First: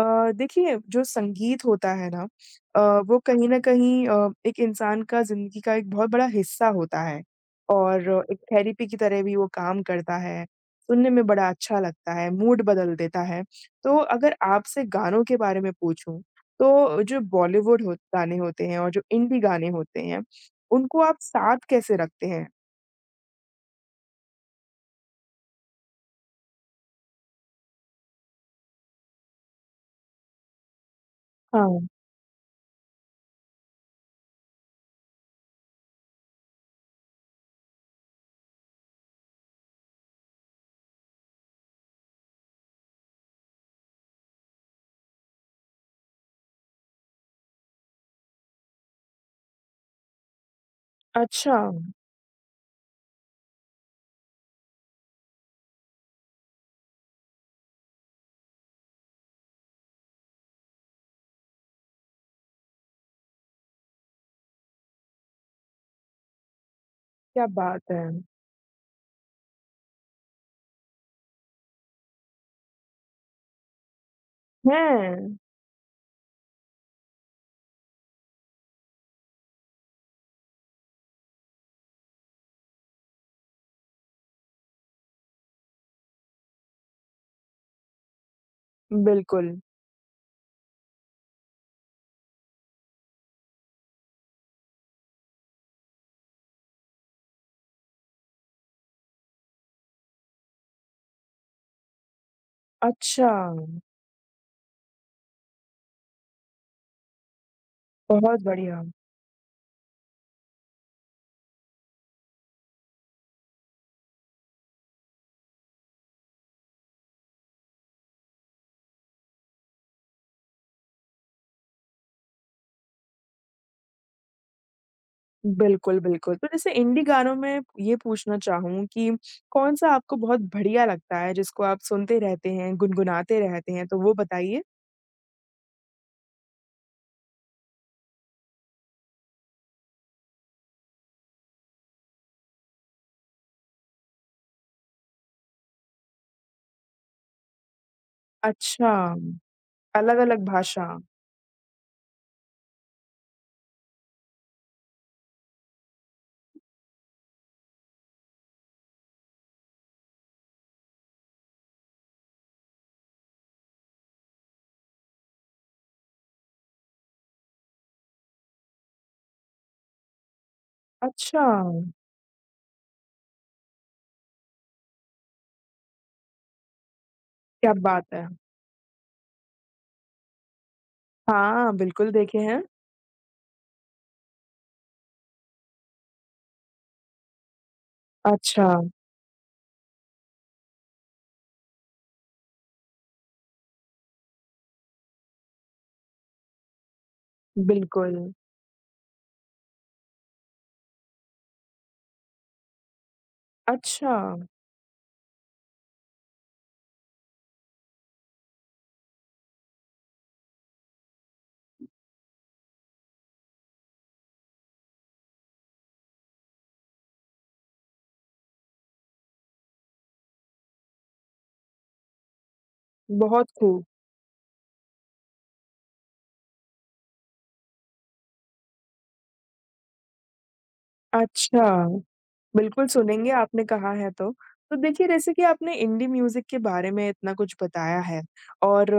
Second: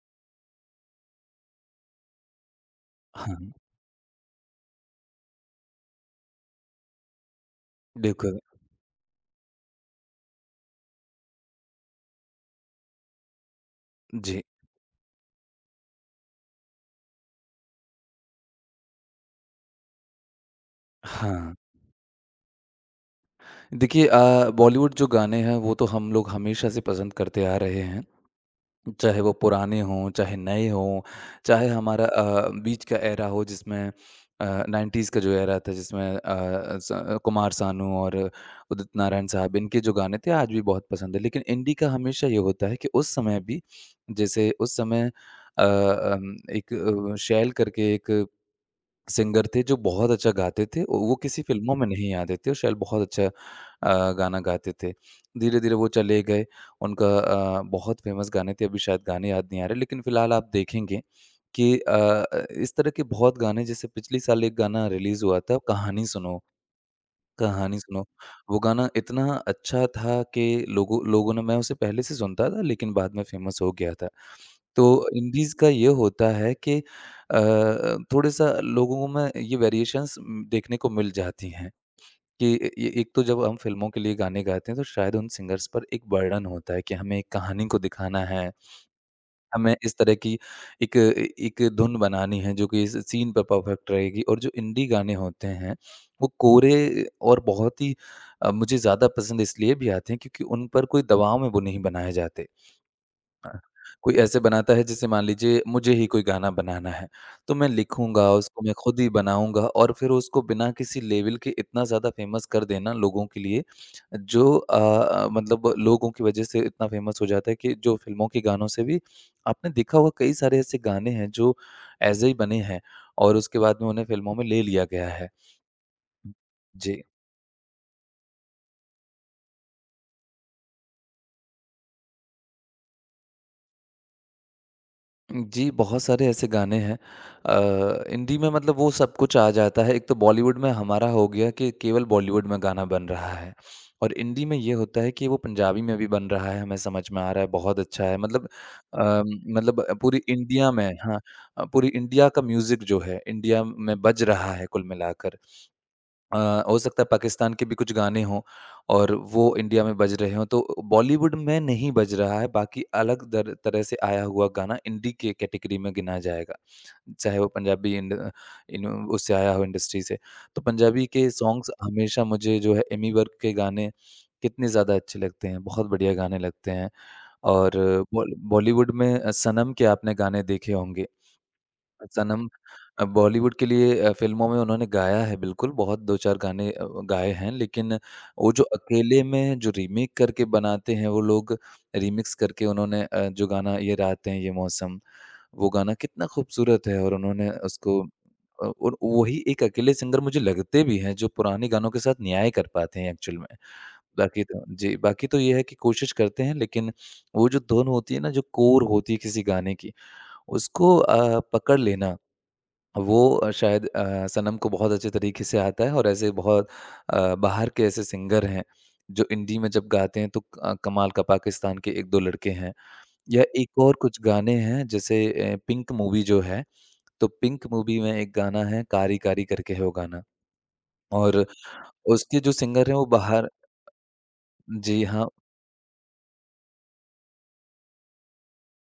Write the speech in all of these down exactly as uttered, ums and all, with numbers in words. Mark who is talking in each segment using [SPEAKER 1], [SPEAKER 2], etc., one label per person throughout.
[SPEAKER 1] अ, देखिए जो संगीत होता है ना अ, वो
[SPEAKER 2] हाँ,
[SPEAKER 1] कहीं न कहीं अ, एक इंसान का ज़िंदगी का एक बहुत बड़ा हिस्सा होता है और एक
[SPEAKER 2] बिल्कुल।
[SPEAKER 1] थेरेपी की तरह भी वो काम करता है। सुनने में बड़ा अच्छा लगता है, मूड बदल देता है। तो अगर
[SPEAKER 2] जी,
[SPEAKER 1] आपसे गानों के बारे में पूछूँ, तो जो बॉलीवुड हो गाने होते हैं और जो इंडी गाने होते हैं, उनको आप
[SPEAKER 2] हाँ।
[SPEAKER 1] साथ कैसे रखते हैं?
[SPEAKER 2] देखिए अ, बॉलीवुड जो गाने हैं वो तो हम लोग हमेशा से पसंद करते आ रहे हैं। चाहे वो पुराने हों, चाहे नए हों, चाहे
[SPEAKER 1] हाँ,
[SPEAKER 2] हमारा अ, बीच का एरा हो जिसमें अ, नाइंटीज़ का जो एरा था जिसमें अ, स कुमार सानू और उदित नारायण साहब इनके जो गाने थे आज भी बहुत पसंद है। लेकिन इंडी का हमेशा ये होता है कि उस समय भी जैसे उस समय अ, अम, एक अ, शैल करके एक सिंगर थे जो बहुत अच्छा गाते थे और वो किसी
[SPEAKER 1] अच्छा,
[SPEAKER 2] फ़िल्मों में नहीं आते थे और शायद बहुत अच्छा अ, गाना गाते थे। धीरे-धीरे वो चले गए। उनका अ, बहुत फ़ेमस गाने थे, अभी शायद गाने याद नहीं आ रहे लेकिन फ़िलहाल आप देखेंगे कि अ अ, इस तरह के बहुत गाने जैसे पिछले साल एक गाना रिलीज़ हुआ था कहानी सुनो,
[SPEAKER 1] क्या
[SPEAKER 2] कहानी
[SPEAKER 1] बात है!
[SPEAKER 2] सुनो। वो गाना इतना अच्छा था कि लोगों लोगों ने मैं उसे पहले से सुनता था लेकिन बाद में फ़ेमस हो गया था। तो
[SPEAKER 1] हैं?
[SPEAKER 2] इंडीज़ का ये होता है कि अ, थोड़े-सा लोगों में ये वेरिएशंस उम, देखने को मिल जाती हैं कि ए ए एक तो जब हम फ़िल्मों के लिए गाने गाते हैं, तो शायद उन सिंगर्स पर एक बर्डन होता है कि हमें एक कहानी को दिखाना है,
[SPEAKER 1] बिल्कुल,
[SPEAKER 2] हमें इस तरह की एक ए एक धुन बनानी है, जो कि इस सीन पे परफेक्ट रहेगी। और जो इंडी गाने होते हैं, वो कोरे और बहुत ही अ, मुझे ज़्यादा पसंद इसलिए भी आते हैं क्योंकि उन पर कोई दबाव में वो नहीं बनाए जाते।
[SPEAKER 1] अच्छा,
[SPEAKER 2] हाँ, कोई ऐसे बनाता है जैसे मान लीजिए मुझे ही कोई गाना बनाना है, तो मैं लिखूँगा,
[SPEAKER 1] बहुत
[SPEAKER 2] उसको मैं
[SPEAKER 1] बढ़िया।
[SPEAKER 2] खुद ही बनाऊँगा और फिर उसको बिना किसी लेवल के इतना ज़्यादा फ़ेमस कर देना लोगों के लिए, जो अ अ, मतलब लोगों की वजह से इतना फ़ेमस हो जाता है कि जो फ़िल्मों के गानों से भी आपने देखा होगा कई सारे ऐसे गाने हैं जो ऐसे ही बने हैं और उसके बाद में उन्हें फ़िल्मों में ले लिया गया है।
[SPEAKER 1] बिल्कुल, बिल्कुल। तो जैसे इंडी
[SPEAKER 2] जी।
[SPEAKER 1] गानों में ये पूछना चाहूँ कि कौन-सा आपको बहुत बढ़िया लगता है, जिसको आप सुनते रहते हैं, गुनगुनाते रहते हैं? तो वो बताइए।
[SPEAKER 2] जी, बहुत सारे ऐसे गाने हैं। अ, हिंदी में मतलब वो सब कुछ आ जाता है। एक तो बॉलीवुड में हमारा हो गया कि केवल बॉलीवुड में गाना बन रहा है और हिंदी में ये होता है कि वो पंजाबी में भी बन रहा है, हमें समझ में आ रहा है, बहुत अच्छा है। मतलब
[SPEAKER 1] अच्छा,
[SPEAKER 2] अ, मतलब पूरी
[SPEAKER 1] अलग-अलग
[SPEAKER 2] इंडिया में,
[SPEAKER 1] भाषा।
[SPEAKER 2] हाँ, अ, पूरी इंडिया का म्यूज़िक जो है, इंडिया में बज रहा है कुल मिलाकर। अ, हो सकता है पाकिस्तान के भी कुछ गाने हों और वो इंडिया में बज रहे हों, तो बॉलीवुड में नहीं बज रहा है, बाकी अलग दर तरह से आया हुआ गाना इंडी के कैटेगरी में गिना जाएगा। चाहे वो पंजाबी इंड इन उससे आया हो इंडस्ट्री से। तो पंजाबी के
[SPEAKER 1] अच्छा,
[SPEAKER 2] सॉन्ग्स हमेशा मुझे जो है एमी वर्क के गाने कितने ज़्यादा अच्छे लगते हैं, बहुत बढ़िया गाने लगते हैं। और
[SPEAKER 1] क्या बात है!
[SPEAKER 2] बॉल बॉलीवुड में अ, सनम के आपने गाने देखे होंगे।
[SPEAKER 1] हाँ, बिल्कुल देखे
[SPEAKER 2] सनम
[SPEAKER 1] हैं।
[SPEAKER 2] अ, बॉलीवुड के लिए अ, फ़िल्मों में उन्होंने गाया है बिल्कुल, बहुत दो चार गाने अ, गाए हैं, लेकिन वो जो
[SPEAKER 1] अच्छा,
[SPEAKER 2] अकेले में जो रीमेक करके बनाते हैं वो लोग, रीमिक्स करके उन्होंने अ, जो गाना ये रातें ये मौसम, वो गाना कितना खूबसूरत है और उन्होंने उसको
[SPEAKER 1] बिल्कुल।
[SPEAKER 2] अ, और वही एक अकेले सिंगर मुझे लगते भी हैं, जो पुराने गानों के साथ न्याय कर पाते हैं एक्चुअल में।
[SPEAKER 1] अच्छा,
[SPEAKER 2] बाकी तो जी, बाकी तो ये है कि कोशिश करते हैं लेकिन वो जो धुन होती है ना, जो कोर होती है किसी गाने की, उसको अ, पकड़ लेना वो अ, शायद अ, सनम को बहुत अच्छे तरीके से आता है। और ऐसे बहुत अ, बाहर के ऐसे सिंगर हैं जो हिंदी में जब गाते हैं तो क अ, कमाल का पाकिस्तान के एक दो लड़के हैं। या
[SPEAKER 1] बहुत
[SPEAKER 2] एक
[SPEAKER 1] खूब।
[SPEAKER 2] और कुछ गाने हैं जैसे अ, पिंक मूवी जो है, तो पिंक मूवी में एक गाना है कारी कारी करके है वो गाना। और
[SPEAKER 1] अच्छा।
[SPEAKER 2] उसके जो
[SPEAKER 1] बिल्कुल
[SPEAKER 2] सिंगर हैं वो
[SPEAKER 1] सुनेंगे,
[SPEAKER 2] बाहर।
[SPEAKER 1] आपने कहा है तो। तो
[SPEAKER 2] जी
[SPEAKER 1] देखिए
[SPEAKER 2] हाँ,
[SPEAKER 1] जैसे कि आपने इंडी म्यूज़िक के बारे में इतना कुछ बताया है और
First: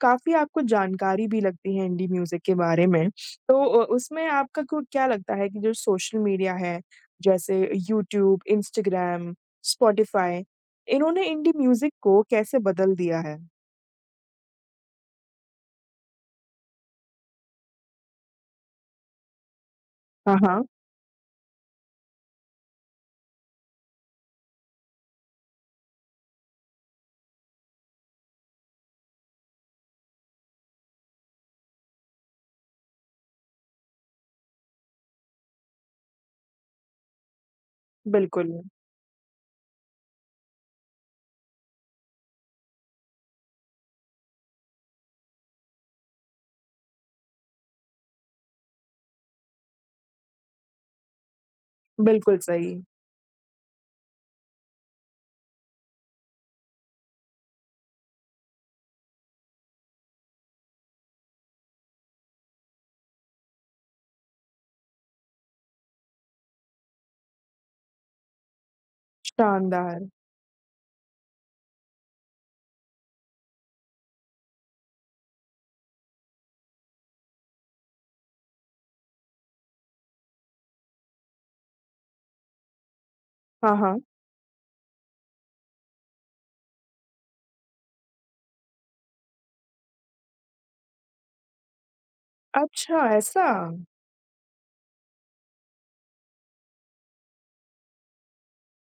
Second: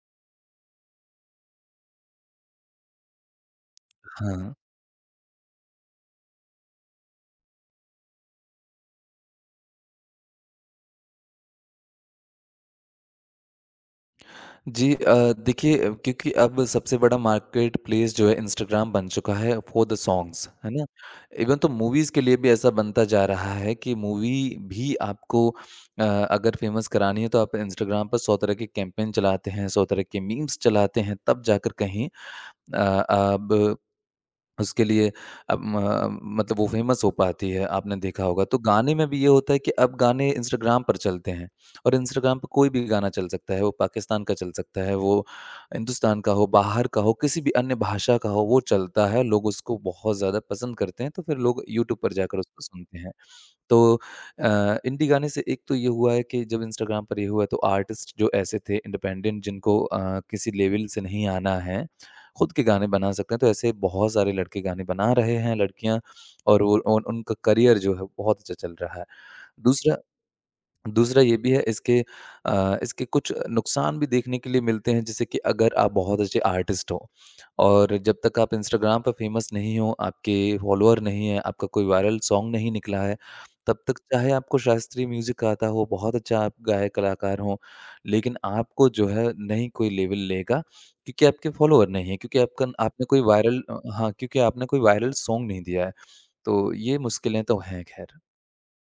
[SPEAKER 1] काफ़ी आपको जानकारी भी लगती है इंडी म्यूज़िक के बारे में। तो अ, उसमें
[SPEAKER 2] हाँ।
[SPEAKER 1] आपका को क्या लगता है कि जो सोशल मीडिया है जैसे यूट्यूब, इंस्टाग्राम, स्पॉटिफ़ाई इन्होंने इंडी म्यूज़िक को कैसे बदल दिया है?
[SPEAKER 2] जी अ, देखिए अ, क्योंकि अब सबसे बड़ा मार्केट प्लेस जो है इंस्टाग्राम बन चुका है फॉर द
[SPEAKER 1] हाँ,
[SPEAKER 2] सॉन्ग्स,
[SPEAKER 1] हाँ।
[SPEAKER 2] है ना। इवन तो मूवीज़ के लिए भी ऐसा बनता जा रहा है कि मूवी भी आपको अ, अगर फेमस करानी है तो आप इंस्टाग्राम पर सौ तरह के कैंपेन चलाते हैं, सौ तरह के मीम्स चलाते हैं तब जाकर कहीं उसके लिए अब म मतलब वो फेमस हो पाती है, आपने देखा होगा।
[SPEAKER 1] बिल्कुल,
[SPEAKER 2] तो गाने में भी ये होता है कि अब गाने इंस्टाग्राम पर चलते हैं और इंस्टाग्राम पे कोई भी गाना चल सकता है, वो पाकिस्तान का चल सकता है, वो हिंदुस्तान का हो, बाहर का हो, किसी भी अन्य भाषा का हो, वो चलता है, लोग उसको बहुत ज़्यादा पसंद करते हैं, तो फिर लोग यूट्यूब पर
[SPEAKER 1] बिल्कुल
[SPEAKER 2] जाकर उसको
[SPEAKER 1] सही।
[SPEAKER 2] सुनते हैं। तो अ, इंडी गाने से एक तो ये हुआ है कि जब इंस्टाग्राम पर ये हुआ तो आर्टिस्ट जो ऐसे थे इंडिपेंडेंट जिनको अ, किसी लेवल से नहीं आना है, खुद के गाने बना सकते हैं, तो ऐसे बहुत सारे लड़के गाने बना रहे हैं, लड़कियाँ और वो उन उनका करियर जो है बहुत अच्छा चल रहा है। दूसरा
[SPEAKER 1] शानदार।
[SPEAKER 2] दूसरा ये भी है इसके अ, इसके कुछ नुकसान भी देखने के लिए मिलते हैं जैसे कि अगर आप बहुत अच्छे आर्टिस्ट हो और जब तक आप इंस्टाग्राम पर फेमस नहीं हो, आपके फॉलोअर नहीं है, आपका कोई वायरल सॉन्ग नहीं निकला है,
[SPEAKER 1] हाँ,
[SPEAKER 2] तब तक
[SPEAKER 1] हाँ।
[SPEAKER 2] चाहे आपको शास्त्रीय म्यूज़िक आता हो, बहुत अच्छा आप गायक कलाकार हो, लेकिन आपको जो है नहीं कोई लेवल लेगा क्योंकि आपके फॉलोअर नहीं है, क्योंकि आपका
[SPEAKER 1] अच्छा
[SPEAKER 2] आपने कोई
[SPEAKER 1] ऐसा?
[SPEAKER 2] वायरल अ, हाँ, क्योंकि आपने कोई वायरल सॉन्ग नहीं दिया है। तो ये मुश्किलें तो हैं खैर।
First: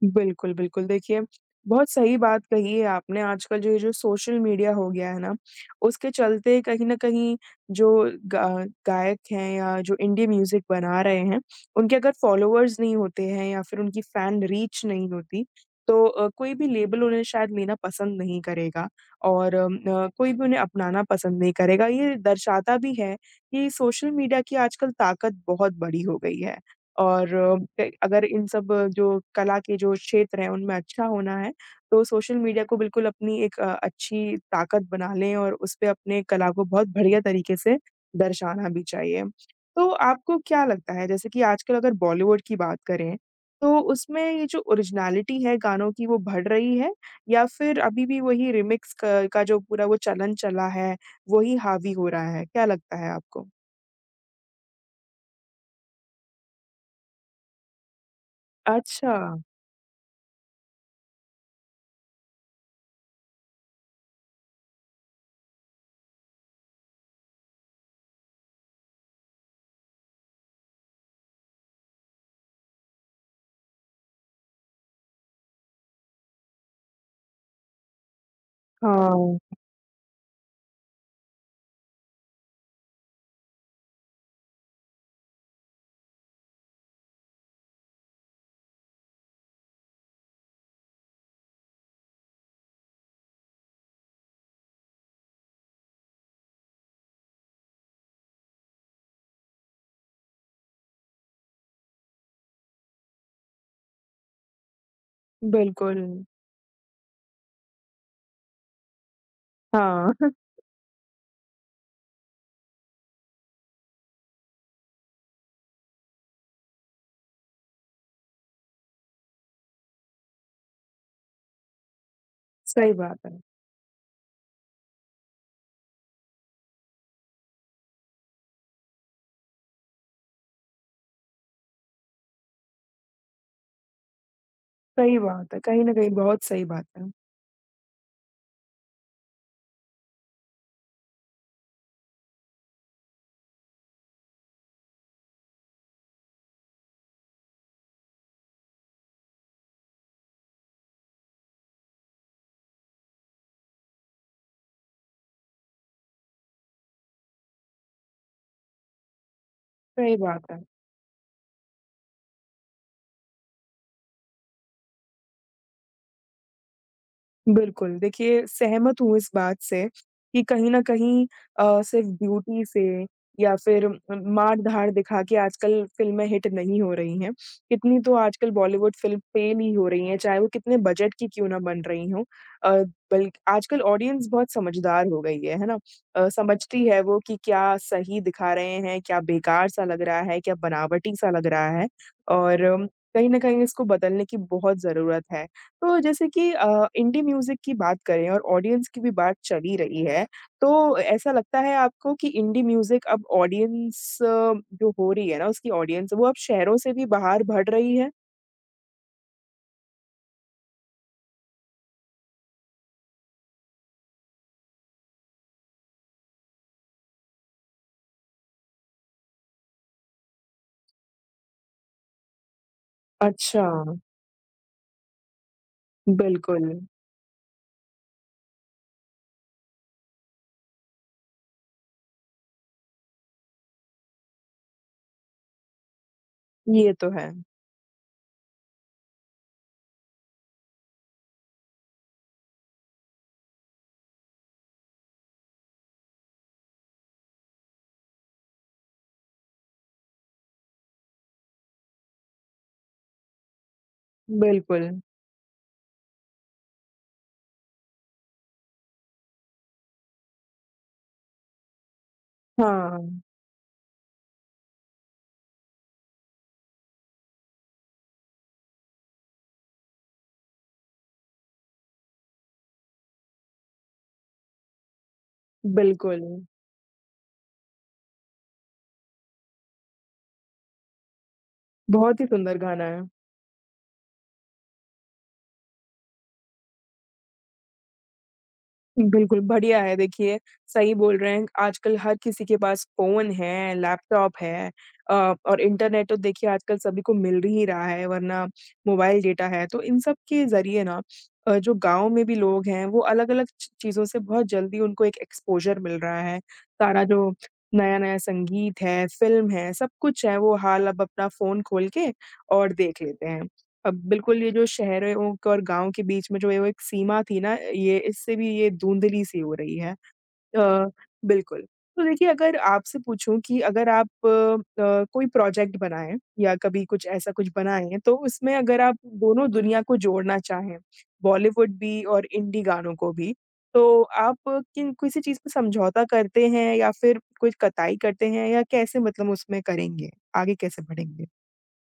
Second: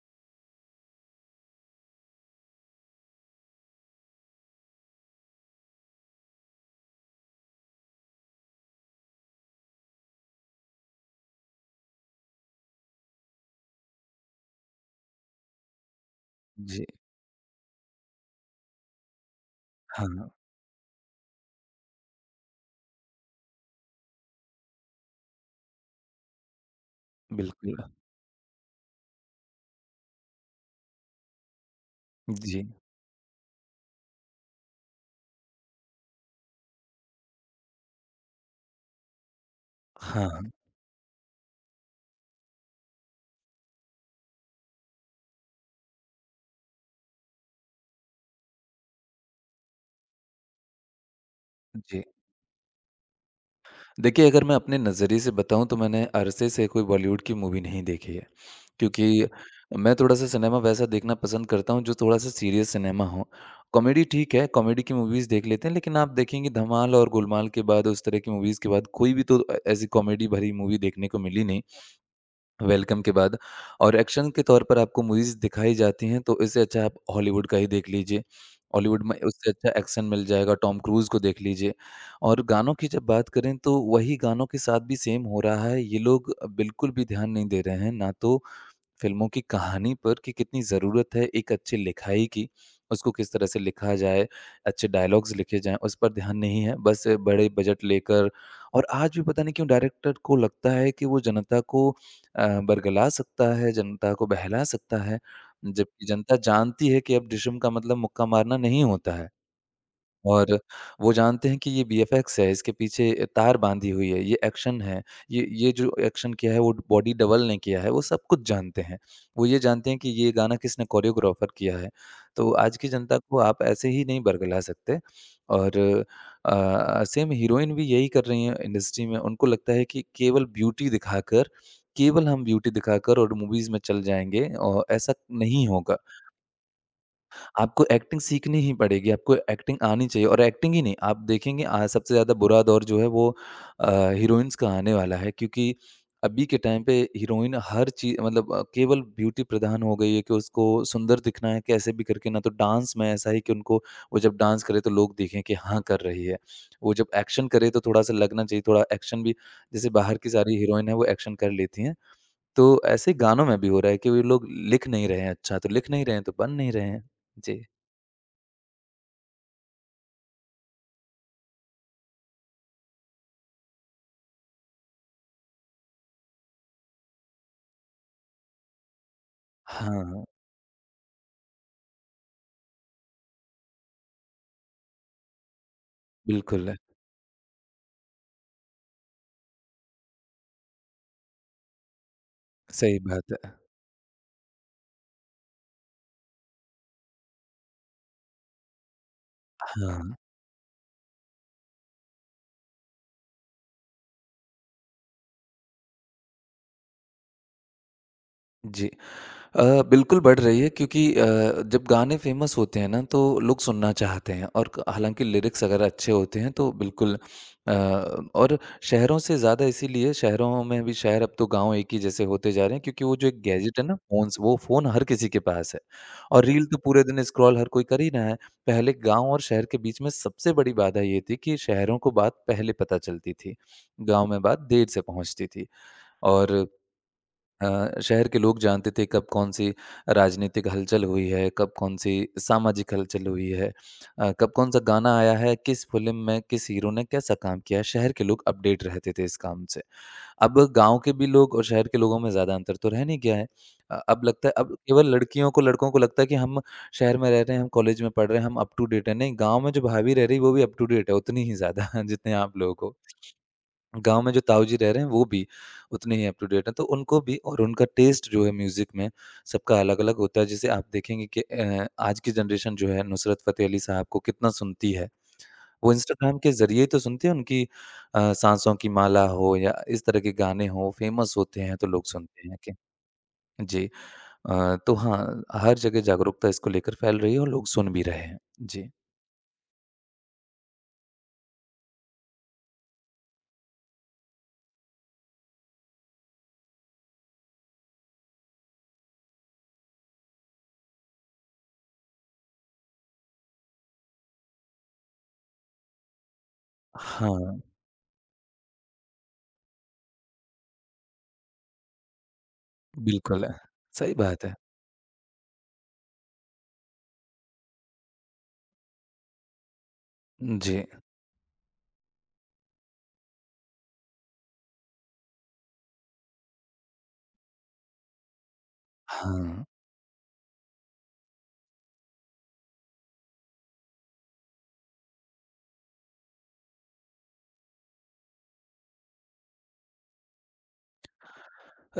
[SPEAKER 1] बिल्कुल, बिल्कुल। देखिए, बहुत सही बात कही है आपने। आजकल जो ये जो सोशल मीडिया हो गया है ना, उसके चलते कहीं न कहीं जो गा गायक हैं या जो इंडी म्यूज़िक बना रहे हैं, उनके अगर फ़ॉलोवर्स नहीं होते हैं या फिर उनकी फ़ैन रीच नहीं होती, तो अ, कोई भी
[SPEAKER 2] जी।
[SPEAKER 1] लेबल उन्हें शायद लेना पसंद नहीं करेगा और अम, अ,
[SPEAKER 2] हाँ,
[SPEAKER 1] कोई भी उन्हें अपनाना पसंद नहीं करेगा। ये दर्शाता भी है कि सोशल मीडिया की आजकल ताकत बहुत बड़ी हो गई है। और
[SPEAKER 2] बिल्कुल।
[SPEAKER 1] अ, अगर इन सब जो कला के जो क्षेत्र हैं, उनमें अच्छा होना है, तो सोशल
[SPEAKER 2] जी।
[SPEAKER 1] मीडिया को बिल्कुल अपनी एक अ, अच्छी ताकत बना लें और उसपे अपने कला को बहुत बढ़िया तरीके से दर्शाना भी चाहिए। तो
[SPEAKER 2] हाँ,
[SPEAKER 1] आपको
[SPEAKER 2] हाँ।
[SPEAKER 1] क्या लगता है जैसे कि आजकल अगर बॉलीवुड की बात करें, तो उसमें ये जो ओरिजिनैलिटी है गानों की वो बढ़ रही है या फिर अभी भी वही रीमिक्स क का जो पूरा वो चलन चला है, वही हावी
[SPEAKER 2] जी।
[SPEAKER 1] हो रहा है? क्या लगता है आपको?
[SPEAKER 2] देखिए, अगर मैं अपने नज़रिए से बताऊँ तो मैंने अरसे से कोई बॉलीवुड की मूवी नहीं देखी है।
[SPEAKER 1] अच्छा।
[SPEAKER 2] क्योंकि मैं थोड़ा-सा सिनेमा वैसा देखना पसंद करता हूँ जो थोड़ा-सा सीरियस सिनेमा हो। कॉमेडी ठीक है, कॉमेडी की मूवीज़ देख लेते हैं लेकिन आप देखेंगे धमाल और गोलमाल के बाद उस तरह की मूवीज़ के बाद कोई भी तो अ, ऐसी कॉमेडी भरी मूवी देखने को मिली नहीं। वेलकम के बाद और एक्शन के तौर पर आपको मूवीज़ दिखाई जाती हैं, तो इससे अच्छा आप हॉलीवुड का ही देख लीजिए। हॉलीवुड में
[SPEAKER 1] हाँ,
[SPEAKER 2] उससे अच्छा एक्शन मिल जाएगा, टॉम क्रूज़ को देख लीजिए। और गानों की जब बात करें तो वही गानों के साथ भी सेम हो रहा है, ये लोग बिल्कुल भी ध्यान नहीं दे रहे हैं। ना तो फिल्मों की कहानी पर कि कितनी ज़रूरत है एक अच्छी लिखाई की, उसको किस तरह से लिखा जाए, अच्छे डायलॉग्स लिखे जाएँ, उस पर ध्यान नहीं है, बस बड़े बजट लेकर और आज भी पता नहीं क्यों डायरेक्टर को लगता है कि वो जनता को अ, बरगला सकता है, जनता को बहला सकता है,
[SPEAKER 1] बिल्कुल।
[SPEAKER 2] जबकि जनता जानती है कि अब डिशम का मतलब मुक्का मारना नहीं होता है।
[SPEAKER 1] हाँ,
[SPEAKER 2] और वो जानते हैं कि ये वीएफएक्स है, इसके पीछे तार बाँधी हुई है, ये एक्शन है, ये ये जो एक्शन किया है वो बॉडी डबल ने किया है, वो सब कुछ जानते हैं। वो ये जानते हैं कि ये गाना किसने कोरियोग्राफर किया है। तो आज की
[SPEAKER 1] सही बात
[SPEAKER 2] जनता
[SPEAKER 1] है।
[SPEAKER 2] को आप ऐसे ही नहीं बरगला सकते। और अ, सेम हीरोइन भी यही कर रही हैं इंडस्ट्री में, उनको लगता है कि केवल ब्यूटी दिखाकर केवल हम ब्यूटी दिखाकर और मूवीज़ में चल जाएँगे और ऐसा
[SPEAKER 1] सही बात है,
[SPEAKER 2] नहीं
[SPEAKER 1] कहीं न
[SPEAKER 2] होगा।
[SPEAKER 1] कहीं बहुत सही बात है।
[SPEAKER 2] आपको एक्टिंग सीखनी ही पड़ेगी, आपको एक्टिंग आनी चाहिए और एक्टिंग ही नहीं, आप देखेंगे आज सबसे ज़्यादा बुरा दौर जो है वो अ, हीरोइन्स का आने वाला है क्योंकि अभी के टाइम पे हीरोइन हर चीज़ मतलब अ, केवल ब्यूटी प्रधान हो गई है कि उसको सुंदर दिखना है कैसे भी करके, ना तो डांस में ऐसा है कि उनको वो जब डांस करे तो लोग देखें कि हाँ, कर रही है। वो जब एक्शन करे तो थोड़ा-सा लगना चाहिए, थोड़ा एक्शन भी जैसे
[SPEAKER 1] सही
[SPEAKER 2] बाहर की
[SPEAKER 1] बात
[SPEAKER 2] सारी
[SPEAKER 1] है।
[SPEAKER 2] हीरोइन है वो एक्शन कर लेती हैं। तो ऐसे गानों में भी हो रहा है कि वो लोग लिख नहीं रहे हैं अच्छा, तो लिख नहीं रहे हैं तो बन नहीं रहे हैं। जी।
[SPEAKER 1] बिल्कुल, देखिए सहमत हूँ इस बात से कि कहीं न कहीं अ, सिर्फ ब्यूटी से या फिर मार-धाड़ दिखा के आजकल फ़िल्में हिट नहीं हो रही हैं। कितनी तो आजकल बॉलीवुड फ़िल्म फ़ेल ही हो रही हैं,
[SPEAKER 2] हाँ,
[SPEAKER 1] चाहे वो कितने बजट की क्यों ना बन रही हों। अ, बल्कि आजकल ऑडियंस बहुत समझदार हो गई है, है ना? अ,
[SPEAKER 2] बिल्कुल,
[SPEAKER 1] समझती है वो कि क्या सही दिखा रहे हैं, क्या बेकार-सा लग रहा है, क्या बनावटी-सा लग रहा है और अम,
[SPEAKER 2] सही
[SPEAKER 1] कहीं
[SPEAKER 2] बात
[SPEAKER 1] न
[SPEAKER 2] है।
[SPEAKER 1] कहीं इसको बदलने की बहुत ज़रूरत है। तो जैसे कि अ, इंडी म्यूज़िक की बात करें और ऑडियंस की भी बात चल ही रही
[SPEAKER 2] हाँ,
[SPEAKER 1] है, तो ऐसा लगता है आपको कि इंडी म्यूज़िक अब ऑडियंस जो हो रही है ना, उसकी ऑडियंस वो अब शहरों से भी बाहर बढ़ रही है?
[SPEAKER 2] जी। अ, बिल्कुल बढ़ रही है क्योंकि अ, जब गाने फेमस होते हैं ना तो लोग सुनना चाहते हैं और क- हालांकि लिरिक्स अगर अच्छे होते हैं तो बिल्कुल अ, और शहरों से ज़्यादा इसीलिए शहरों में भी शहर अब तो गांव एक ही जैसे होते जा रहे हैं क्योंकि वो जो एक
[SPEAKER 1] अच्छा,
[SPEAKER 2] गैजेट है ना फोन्स वो फ़ोन हर किसी के पास है और रील
[SPEAKER 1] बिल्कुल।
[SPEAKER 2] तो पूरे दिन स्क्रॉल हर कोई कर ही रहा है। पहले गांव और शहर के बीच में सबसे बड़ी बाधा ये थी कि शहरों को बात पहले पता चलती थी, गांव में बात देर से पहुंचती थी और
[SPEAKER 1] ये तो है।
[SPEAKER 2] अ, शहर के लोग जानते थे कब कौन-सी राजनीतिक हलचल हुई है, कब कौन-सी सामाजिक हलचल हुई है, अ, कब कौन-सा गाना आया है, किस फ़िल्म में किस हीरो ने कैसा काम किया है, शहर के लोग अपडेट रहते थे इस काम से। अब गाँव के भी लोग और शहर के लोगों में ज़्यादा अंतर तो रह नहीं गया है। अ, अब लगता है अब
[SPEAKER 1] बिल्कुल।
[SPEAKER 2] केवल लड़कियों को लड़कों को लगता है कि हम शहर में रह रहे हैं, हम कॉलेज में पढ़ रहे हैं, हम अप टू डेट हैं, नहीं गाँव में जो भाभी रह रही है वो भी अप टू डेट है, उतनी ही ज़्यादा जितने आप लोगों को।
[SPEAKER 1] हाँ,
[SPEAKER 2] गाँव में जो ताऊ जी रह रहे हैं वो भी उतने ही अप टू डेट हैं। तो उनको भी और उनका टेस्ट जो है म्यूज़िक में सबका अलग-अलग होता है। जैसे आप देखेंगे कि अ, आज की जनरेशन जो है नुसरत फ़तेह अली साहब को कितना सुनती है। वो
[SPEAKER 1] बिल्कुल।
[SPEAKER 2] इंस्टाग्राम के ज़रिए ही तो सुनती है उनकी अ, सांसों की माला हो या इस तरह के गाने हो फ़ेमस होते हैं तो लोग
[SPEAKER 1] बहुत ही
[SPEAKER 2] सुनते हैं
[SPEAKER 1] सुंदर
[SPEAKER 2] कि
[SPEAKER 1] गाना है।
[SPEAKER 2] जी। अ, तो हाँ, हर जगह जागरूकता इसको लेकर फैल रही है और लोग सुन भी रहे हैं। जी।
[SPEAKER 1] बिल्कुल, बढ़िया है देखिए, सही बोल रहे हैं। आजकल हर किसी के पास फ़ोन है, लैपटॉप है अ, और इंटरनेट तो देखिए आजकल सभी को मिल ही रहा है वरना मोबाइल डेटा है। तो इन सब के ज़रिए ना अ, जो गाँव में भी लोग हैं वो अलग-अलग च चीज़ों से बहुत जल्दी उनको एक एक्सपोज़र मिल रहा है। सारा जो
[SPEAKER 2] हाँ,
[SPEAKER 1] नया-नया संगीत है, फ़िल्म है, सब कुछ है वो हाल अब अपना फ़ोन खोल के और देख लेते
[SPEAKER 2] बिल्कुल।
[SPEAKER 1] हैं। अब
[SPEAKER 2] सही
[SPEAKER 1] बिल्कुल
[SPEAKER 2] बात
[SPEAKER 1] ये
[SPEAKER 2] है।
[SPEAKER 1] जो शहरों के और गाँव के बीच में जो ये वो एक सीमा थी ना, ये इससे भी ये धुंधली-सी हो रही है। अ,
[SPEAKER 2] जी।
[SPEAKER 1] बिल्कुल। तो देखिए अगर आपसे पूछूँ कि अगर आप अ, अ, कोई प्रोजेक्ट बनाएँ या कभी कुछ ऐसा कुछ बनाएँ, तो उसमें अगर आप दोनों
[SPEAKER 2] हाँ।
[SPEAKER 1] दुनिया को जोड़ना चाहें, बॉलीवुड भी और इंडी गानों को भी, तो आप किन किसी चीज़ पे समझौता करते हैं या फिर कुछ कताई करते हैं या कैसे मतलब उसमें करेंगे? आगे कैसे बढ़ेंगे?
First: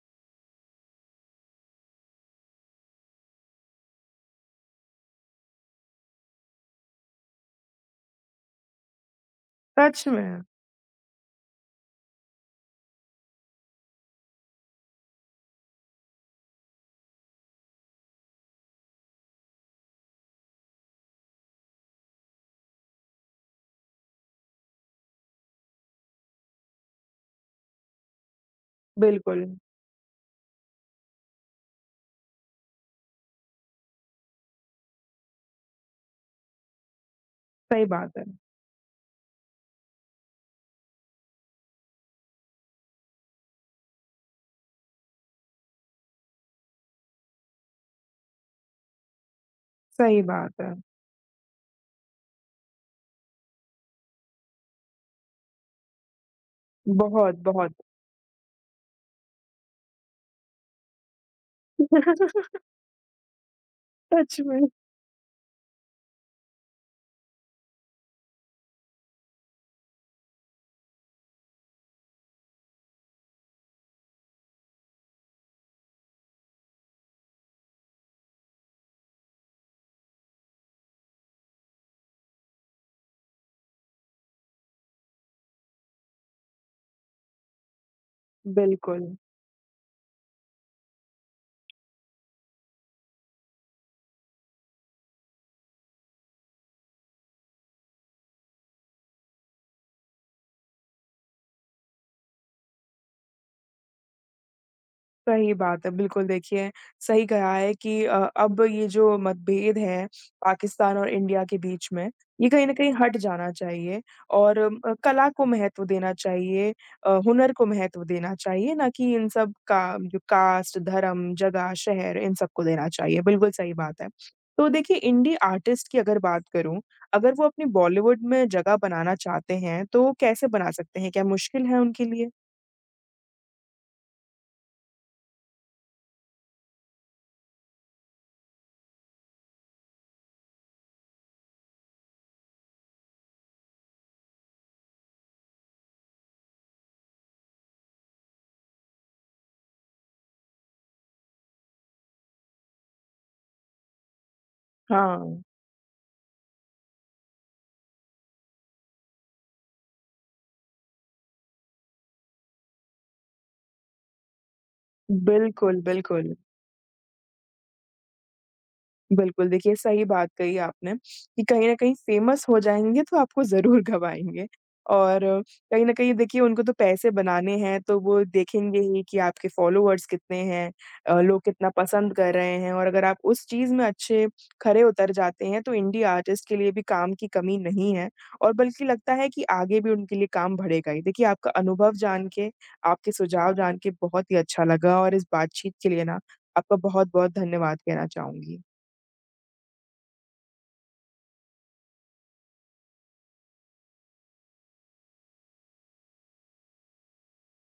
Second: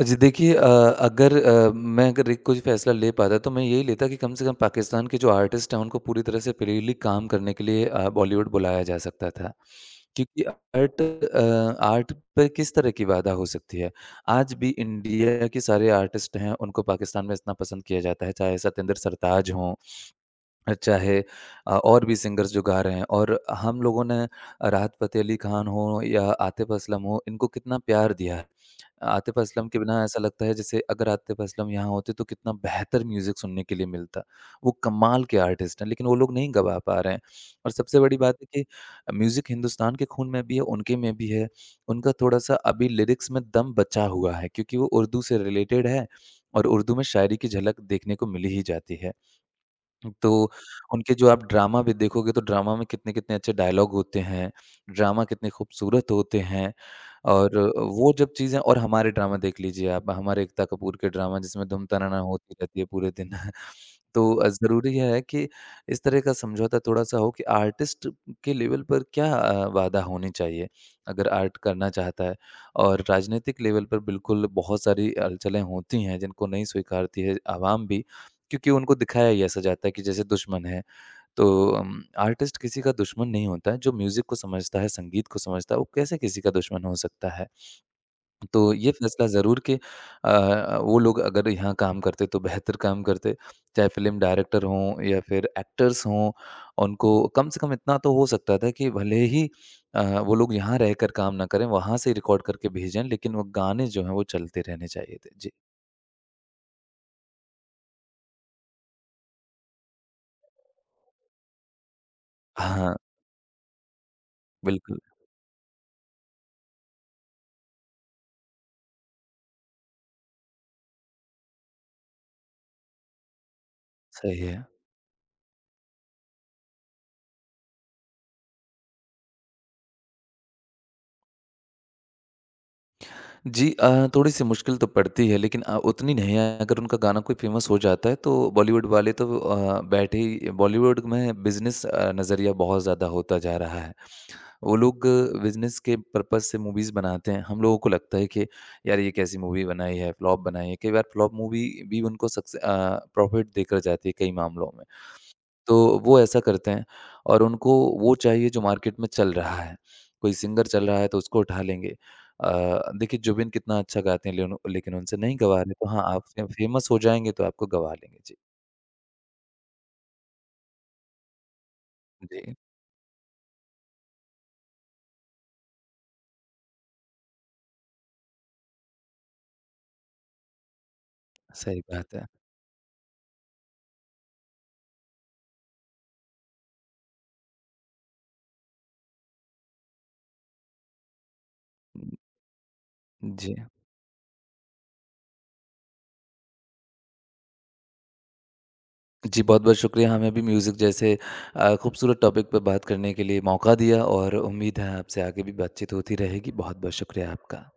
[SPEAKER 2] जी देखिए अ, अगर अ, मैं अगर एक कुछ फ़ैसला ले पाता तो मैं यही लेता कि कम से कम पाकिस्तान के जो आर्टिस्ट हैं उनको पूरी तरह से फ्रीली काम करने के लिए अ, बॉलीवुड बुलाया जा सकता था।
[SPEAKER 1] सच में,
[SPEAKER 2] क्योंकि आर्ट अ, आर्ट पे किस तरह की बाधा हो सकती है। आज भी इंडिया के सारे आर्टिस्ट हैं उनको पाकिस्तान में इतना पसंद किया जाता है, चाहे सतेंद्र सरताज हों चाहे अ, और भी सिंगर्स जो गा रहे हैं और हम लोगों ने राहत फ़तेह अली ख़ान हो या आतिफ़ असलम हो, इनको कितना प्यार दिया है। आतिफ़
[SPEAKER 1] बिल्कुल,
[SPEAKER 2] असलम के बिना ऐसा लगता है जैसे अगर आतिफ़ असलम यहाँ होते तो कितना बेहतर म्यूज़िक सुनने के लिए मिलता। वो कमाल के आर्टिस्ट हैं लेकिन वो लोग नहीं गवा पा रहे हैं और
[SPEAKER 1] सही
[SPEAKER 2] सबसे बड़ी
[SPEAKER 1] बात है।
[SPEAKER 2] बात है कि म्यूज़िक हिंदुस्तान के खून में भी है, उनके में भी है। उनका थोड़ा-सा अभी लिरिक्स में दम बचा हुआ है क्योंकि वो उर्दू से रिलेटेड है और उर्दू में शायरी की झलक देखने को मिल ही जाती है।
[SPEAKER 1] सही
[SPEAKER 2] तो
[SPEAKER 1] बात है।
[SPEAKER 2] उनके जो आप ड्रामा भी देखोगे तो ड्रामा में कितने-कितने अच्छे डायलॉग होते हैं, ड्रामा कितने खूबसूरत होते हैं
[SPEAKER 1] बहुत,
[SPEAKER 2] और
[SPEAKER 1] बहुत।
[SPEAKER 2] वो जब चीज़ें और हमारे ड्रामा देख लीजिए आप, हमारे एकता कपूर के ड्रामा जिसमें धूम तनाना होती रहती है पूरे दिन। तो
[SPEAKER 1] सच
[SPEAKER 2] अ,
[SPEAKER 1] में,
[SPEAKER 2] ज़रूरी है कि इस तरह का समझौता थोड़ा-सा हो कि आर्टिस्ट के लेवल पर क्या अ, वादा होनी चाहिए, अगर आर्ट करना चाहता है और राजनीतिक लेवल पर बिल्कुल बहुत सारी हलचलें होती हैं जिनको नहीं स्वीकारती है आवाम भी। क्योंकि उनको दिखाया ही ऐसा जाता है कि जैसे दुश्मन है। तो उम, आर्टिस्ट किसी का दुश्मन नहीं होता है, जो म्यूज़िक को समझता है, संगीत को समझता है, वो कैसे किसी का दुश्मन हो सकता है? तो ये
[SPEAKER 1] बिल्कुल।
[SPEAKER 2] फैसला ज़रूर कि अ, वो लोग अगर यहाँ काम करते तो बेहतर काम करते, चाहे फ़िल्म डायरेक्टर हों या फिर एक्टर्स हों, उनको कम से कम इतना तो हो सकता था कि भले ही अ, वो लोग यहाँ रहकर काम ना करें, वहाँ से रिकॉर्ड करके भेजें, लेकिन वो गाने जो हैं, वो चलते रहने चाहिए थे। जी।
[SPEAKER 1] सही बात है, बिल्कुल देखिए, सही कहा है कि अ, अब ये जो मतभेद है पाकिस्तान और इंडिया के बीच में, ये कहीं न कहीं
[SPEAKER 2] हाँ,
[SPEAKER 1] हट जाना चाहिए और अम, अ,
[SPEAKER 2] बिल्कुल,
[SPEAKER 1] कला को महत्व देना चाहिए अ, हुनर को महत्व देना चाहिए, ना कि इन सब का जो कास्ट, धर्म, जगह, शहर इन सबको देना चाहिए, बिल्कुल सही बात है।
[SPEAKER 2] सही है।
[SPEAKER 1] तो देखिए इंडी आर्टिस्ट की अगर बात करूँ, अगर वो अपनी बॉलीवुड में जगह बनाना चाहते हैं, तो कैसे बना सकते हैं? क्या मुश्किल है उनके लिए?
[SPEAKER 2] जी अ, थोड़ी-सी मुश्किल तो पड़ती है लेकिन अ, उतनी नहीं है अगर उनका गाना कोई फ़ेमस हो जाता है तो बॉलीवुड वाले तो अ, बैठे ही बॉलीवुड में बिज़नेस अ, नज़रिया बहुत ज़्यादा होता जा रहा है। वो लोग बिज़नेस के पर्पज़ से मूवीज़ बनाते हैं। हम लोगों को लगता है कि यार ये कैसी मूवी बनाई है, फ्लॉप बनाई है। कई बार फ्लॉप मूवी भी उनको सक्से अ, प्रॉफ़िट देकर जाती है कई मामलों में।
[SPEAKER 1] हाँ,
[SPEAKER 2] तो वो ऐसा करते हैं और उनको वो चाहिए जो मार्केट में चल रहा है। कोई सिंगर चल रहा है तो उसको उठा लेंगे। अ, देखिए जुबिन कितना अच्छा गाते हैं लेनो लेकिन उनसे नहीं गवा रहे
[SPEAKER 1] बिल्कुल,
[SPEAKER 2] तो हाँ, आप
[SPEAKER 1] बिल्कुल।
[SPEAKER 2] फे फेमस हो जाएँगे तो आपको गवा लेंगे। जी,
[SPEAKER 1] बिल्कुल, देखिए सही बात कही आपने कि कहीं न कहीं फ़ेमस
[SPEAKER 2] जी,
[SPEAKER 1] हो जाएँगे तो आपको ज़रूर घबाएँगे और कहीं न कहीं देखिए उनको तो पैसे बनाने हैं, तो वो देखेंगे ही कि आपके फ़ॉलोअर्स कितने हैं अ, लोग कितना
[SPEAKER 2] सही
[SPEAKER 1] पसंद
[SPEAKER 2] बात है।
[SPEAKER 1] कर रहे हैं और अगर आप उस चीज़ में अच्छे खरे उतर जाते हैं, तो इंडी आर्टिस्ट के लिए भी काम की कमी नहीं है और बल्कि लगता है कि आगे भी उनके लिए काम बढ़ेगा ही। देखिए आपका अनुभव जान के, आपके सुझाव
[SPEAKER 2] जी।
[SPEAKER 1] जान के बहुत ही अच्छा लगा और इस बातचीत के लिए ना आपका बहुत-बहुत धन्यवाद कहना चाहूँगी।
[SPEAKER 2] जी, बहुत-बहुत शुक्रिया हमें भी म्यूज़िक जैसे अ, खूबसूरत टॉपिक पे बात करने के लिए मौका दिया और उम्मीद है आपसे आगे भी बातचीत होती रहेगी। बहुत-बहुत शुक्रिया आपका।